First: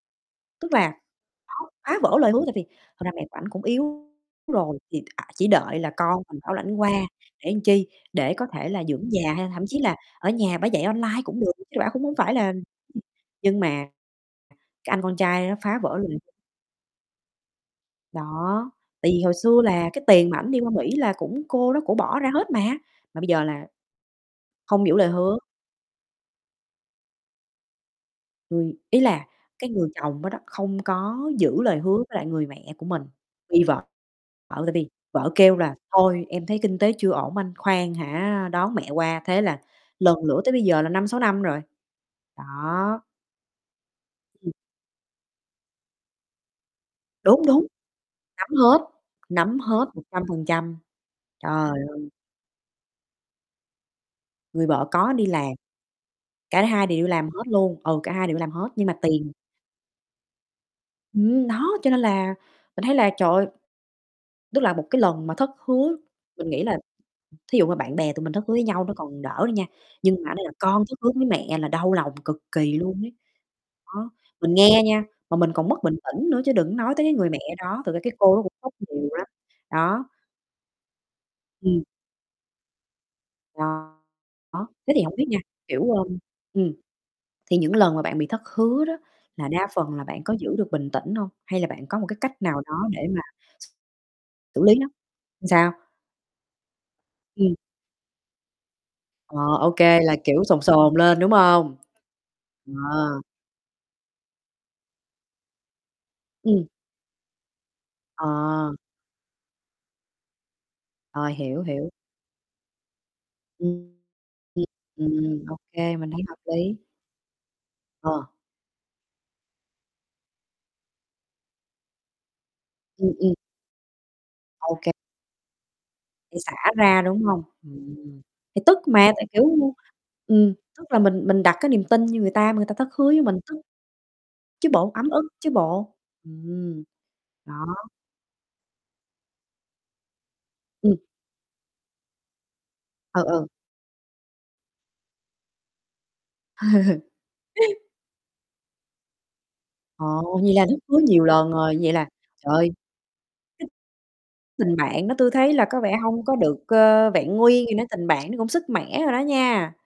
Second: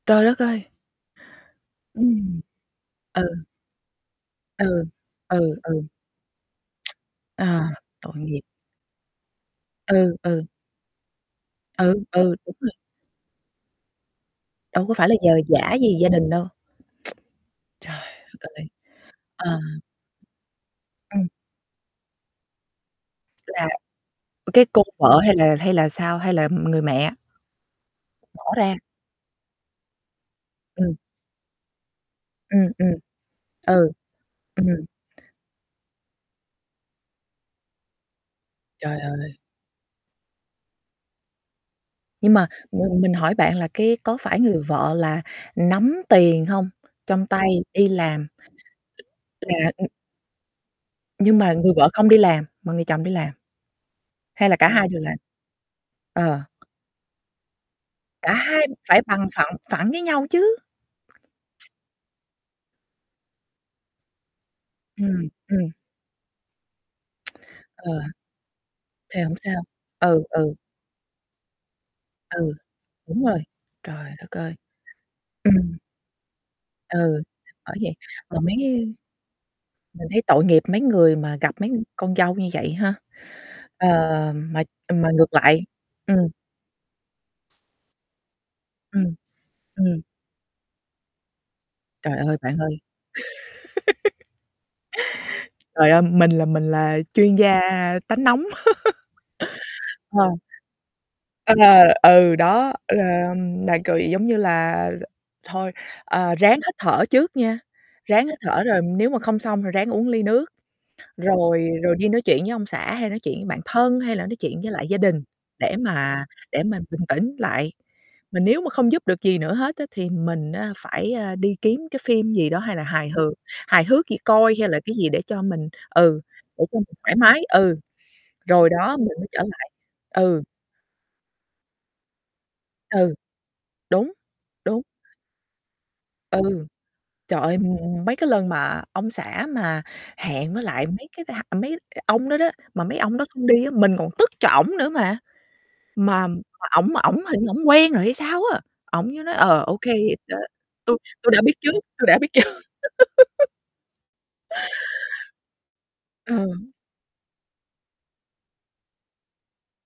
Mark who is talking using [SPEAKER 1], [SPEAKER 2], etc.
[SPEAKER 1] Trời đất ơi!
[SPEAKER 2] Tức là nó phá vỡ lời hứa
[SPEAKER 1] Ừm.
[SPEAKER 2] tại vì thật ra mẹ của
[SPEAKER 1] Ừ.
[SPEAKER 2] ảnh cũng yếu rồi
[SPEAKER 1] Ừ.
[SPEAKER 2] thì [unintelligible]
[SPEAKER 1] Ừ,
[SPEAKER 2] chỉ
[SPEAKER 1] ừ.
[SPEAKER 2] đợi là con mình bảo lãnh qua
[SPEAKER 1] Ờ,
[SPEAKER 2] để làm chi,
[SPEAKER 1] tội
[SPEAKER 2] để
[SPEAKER 1] nghiệp.
[SPEAKER 2] có thể là dưỡng già hay thậm chí là
[SPEAKER 1] Ừ,
[SPEAKER 2] ở
[SPEAKER 1] ừ.
[SPEAKER 2] nhà bả dạy online cũng được chứ bả cũng
[SPEAKER 1] Ừ,
[SPEAKER 2] hổng phải
[SPEAKER 1] ừ,
[SPEAKER 2] là
[SPEAKER 1] đúng rồi.
[SPEAKER 2] [unintelligible] nhưng mà
[SPEAKER 1] Đâu
[SPEAKER 2] cái
[SPEAKER 1] có
[SPEAKER 2] anh
[SPEAKER 1] phải là
[SPEAKER 2] con
[SPEAKER 1] nhờ
[SPEAKER 2] trai nó
[SPEAKER 1] vả
[SPEAKER 2] phá
[SPEAKER 1] gì
[SPEAKER 2] vỡ
[SPEAKER 1] gia đình
[SPEAKER 2] [unintelligible]
[SPEAKER 1] đâu. Trời đất ơi!
[SPEAKER 2] Đó. Tại vì hồi
[SPEAKER 1] Ờ.
[SPEAKER 2] xưa là cái tiền mà ảnh đi qua Mỹ là
[SPEAKER 1] Ừm.
[SPEAKER 2] cũng cô đó cô bỏ ra hết mà, mà bây giờ
[SPEAKER 1] Là
[SPEAKER 2] là
[SPEAKER 1] cái cô
[SPEAKER 2] không giữ lời
[SPEAKER 1] vợ hay
[SPEAKER 2] hứa.
[SPEAKER 1] là hay là sao? Hay là người mẹ? Bỏ
[SPEAKER 2] Người
[SPEAKER 1] ra.
[SPEAKER 2] ý là cái người chồng đó đó, không
[SPEAKER 1] Ừm.
[SPEAKER 2] có giữ lời hứa với lại người
[SPEAKER 1] Ừm,
[SPEAKER 2] mẹ của
[SPEAKER 1] ừm.
[SPEAKER 2] mình, vì vợ
[SPEAKER 1] Ừ.
[SPEAKER 2] vợ
[SPEAKER 1] Ừm.
[SPEAKER 2] tại vì vợ kêu là "Thôi, em thấy kinh tế chưa ổn anh, khoan hả đón mẹ
[SPEAKER 1] Trời
[SPEAKER 2] qua"
[SPEAKER 1] ơi!
[SPEAKER 2] thế là lần lữa tới bây giờ là 5-6 năm rồi.
[SPEAKER 1] Nhưng mà mình
[SPEAKER 2] Đó.
[SPEAKER 1] mình hỏi bạn là cái có phải
[SPEAKER 2] Ừm.
[SPEAKER 1] người vợ là nắm tiền hông, trong
[SPEAKER 2] Đúng,
[SPEAKER 1] tay
[SPEAKER 2] đúng.
[SPEAKER 1] đi làm?
[SPEAKER 2] Nắm hết, nắm
[SPEAKER 1] Là
[SPEAKER 2] hết
[SPEAKER 1] ưm.
[SPEAKER 2] 100%.
[SPEAKER 1] Nhưng
[SPEAKER 2] Trời
[SPEAKER 1] mà người vợ
[SPEAKER 2] ơi!
[SPEAKER 1] không đi làm, mà người chồng đi làm? Hay là
[SPEAKER 2] Người
[SPEAKER 1] cả
[SPEAKER 2] vợ
[SPEAKER 1] hai đều
[SPEAKER 2] có
[SPEAKER 1] làm?
[SPEAKER 2] đi làm.
[SPEAKER 1] Ờ.
[SPEAKER 2] Cả hai đều đi làm hết luôn, ừ, cả hai
[SPEAKER 1] Cả
[SPEAKER 2] đều đi làm
[SPEAKER 1] hai
[SPEAKER 2] hết, nhưng mà
[SPEAKER 1] phải bằng
[SPEAKER 2] tiền
[SPEAKER 1] phẳng phẳng với nhau chứ!
[SPEAKER 2] Ừm, đó, cho nên là mình thấy là, trời ơi, tức là một cái lần
[SPEAKER 1] Ừm.
[SPEAKER 2] mà thất
[SPEAKER 1] ừm.
[SPEAKER 2] hứa mình nghĩ là thí dụ mà
[SPEAKER 1] Ờ.
[SPEAKER 2] bạn bè tụi mình thất hứa với nhau nó còn
[SPEAKER 1] Thì hổng
[SPEAKER 2] đỡ đi
[SPEAKER 1] sao.
[SPEAKER 2] nha, nhưng
[SPEAKER 1] Ừ,
[SPEAKER 2] mà ở đây là
[SPEAKER 1] ừ.
[SPEAKER 2] con thất hứa với mẹ là đau lòng cực
[SPEAKER 1] Ừ.
[SPEAKER 2] kỳ luôn ấy.
[SPEAKER 1] Đúng rồi.
[SPEAKER 2] Đó,
[SPEAKER 1] Trời đất
[SPEAKER 2] mình
[SPEAKER 1] ơi.
[SPEAKER 2] nghe nha, mà mình còn
[SPEAKER 1] Ừm.
[SPEAKER 2] mất bình tĩnh nữa, chứ đừng nói tới cái
[SPEAKER 1] Ừ.
[SPEAKER 2] người mẹ
[SPEAKER 1] Bởi
[SPEAKER 2] đó, thực
[SPEAKER 1] vậy
[SPEAKER 2] ra cái cô
[SPEAKER 1] mà
[SPEAKER 2] đó cũng
[SPEAKER 1] mấy
[SPEAKER 2] khóc
[SPEAKER 1] cái
[SPEAKER 2] nhiều lắm. Đó.
[SPEAKER 1] mình thấy tội nghiệp mấy người mà gặp mấy
[SPEAKER 2] Ừm.
[SPEAKER 1] con dâu như vậy ha. Ờ,
[SPEAKER 2] Đó,
[SPEAKER 1] mà,
[SPEAKER 2] thế
[SPEAKER 1] ờ,
[SPEAKER 2] thì
[SPEAKER 1] mà
[SPEAKER 2] hổng biết
[SPEAKER 1] ngược
[SPEAKER 2] nha,
[SPEAKER 1] lại
[SPEAKER 2] kiểu, ơ,
[SPEAKER 1] ừm.
[SPEAKER 2] ừm, thì những lần mà bạn bị thất hứa đó
[SPEAKER 1] Ừm.
[SPEAKER 2] là đa phần
[SPEAKER 1] Ừm.
[SPEAKER 2] là bạn có giữ được bình tĩnh hông, hay là bạn có một cái
[SPEAKER 1] Trời ơi,
[SPEAKER 2] cách nào
[SPEAKER 1] bạn ơi.
[SPEAKER 2] đó để mà x xử lý nó? Làm sao?
[SPEAKER 1] Trời ơi, mình là mình là chuyên
[SPEAKER 2] Ừm.
[SPEAKER 1] gia tánh nóng.
[SPEAKER 2] Ờ, OK, là
[SPEAKER 1] Ờ.
[SPEAKER 2] kiểu sồn sồn lên, đúng
[SPEAKER 1] À,
[SPEAKER 2] hông?
[SPEAKER 1] ừ, đó,
[SPEAKER 2] Ờ.
[SPEAKER 1] ư, là là cười giống như là ờ, thôi, ờ, ráng
[SPEAKER 2] Ừm.
[SPEAKER 1] hít thở trước nha, ráng hít thở
[SPEAKER 2] Ờ.
[SPEAKER 1] rồi nếu mà không xong thì ráng uống ly nước,
[SPEAKER 2] Ờ, hiểu,
[SPEAKER 1] rồi
[SPEAKER 2] hiểu.
[SPEAKER 1] rồi đi nói chuyện với ông xã hay nói chuyện với bạn
[SPEAKER 2] Ừm.
[SPEAKER 1] thân hay là nói chuyện
[SPEAKER 2] Ừm
[SPEAKER 1] với lại gia
[SPEAKER 2] Ừm,
[SPEAKER 1] đình
[SPEAKER 2] ừm, ô
[SPEAKER 1] để
[SPEAKER 2] kê mình thấy
[SPEAKER 1] mà
[SPEAKER 2] hợp
[SPEAKER 1] để
[SPEAKER 2] lý.
[SPEAKER 1] mình bình tĩnh lại.
[SPEAKER 2] Ờ.
[SPEAKER 1] Mà nếu mà không giúp được gì nữa hết á thì mình á phải, a, đi kiếm cái phim gì đó, hay là hài
[SPEAKER 2] Ừm,
[SPEAKER 1] hước
[SPEAKER 2] ừm.
[SPEAKER 1] hài hước gì coi hay
[SPEAKER 2] Ô
[SPEAKER 1] là
[SPEAKER 2] kê.
[SPEAKER 1] cái gì để cho mình, ừ,
[SPEAKER 2] Để xả
[SPEAKER 1] để cho mình
[SPEAKER 2] ra,
[SPEAKER 1] thoải
[SPEAKER 2] đúng
[SPEAKER 1] mái,
[SPEAKER 2] hông?
[SPEAKER 1] ừ.
[SPEAKER 2] Ừm. Thì
[SPEAKER 1] Rồi
[SPEAKER 2] tức
[SPEAKER 1] đó mình
[SPEAKER 2] mà tại,
[SPEAKER 1] mới trở
[SPEAKER 2] kiểu
[SPEAKER 1] lại. Ừ.
[SPEAKER 2] ừm, tức là mình mình đặt cái niềm tin như người ta mà người ta thất hứa
[SPEAKER 1] Ừ.
[SPEAKER 2] với mình, tức
[SPEAKER 1] Đúng.
[SPEAKER 2] chứ
[SPEAKER 1] Đúng.
[SPEAKER 2] bộ, ấm ức chứ bộ.
[SPEAKER 1] Ừ.
[SPEAKER 2] Ừm.
[SPEAKER 1] Trời
[SPEAKER 2] Đó.
[SPEAKER 1] ơi, ừm, ừm, mấy cái lần mà ông xã mà hẹn với lại
[SPEAKER 2] Ừm.
[SPEAKER 1] mấy cái mấy cái [unintelligible] mấy [unintelligible] ông đó đó, mà mấy ông
[SPEAKER 2] Ừ,
[SPEAKER 1] đó
[SPEAKER 2] ừ.
[SPEAKER 1] không đi á, mình còn tức cho ổng nữa mà. Mà mà ổng mà ổng hình như ổng quen rồi hay sao á! Ổng với nói: "Ờ, ô kê đã
[SPEAKER 2] Ồ, vậy là thất hứa
[SPEAKER 1] tôi
[SPEAKER 2] nhiều
[SPEAKER 1] tôi đã
[SPEAKER 2] lần
[SPEAKER 1] biết trước,
[SPEAKER 2] rồi, vậy là
[SPEAKER 1] tôi đã biết trước."
[SPEAKER 2] trời ơi. Tình bạn đó tui thấy là có vẻ hông có được,
[SPEAKER 1] Ừm.
[SPEAKER 2] ơ, vẹn nguyên gì nữa, tình bạn nó cũng sứt mẻ rồi đó nha.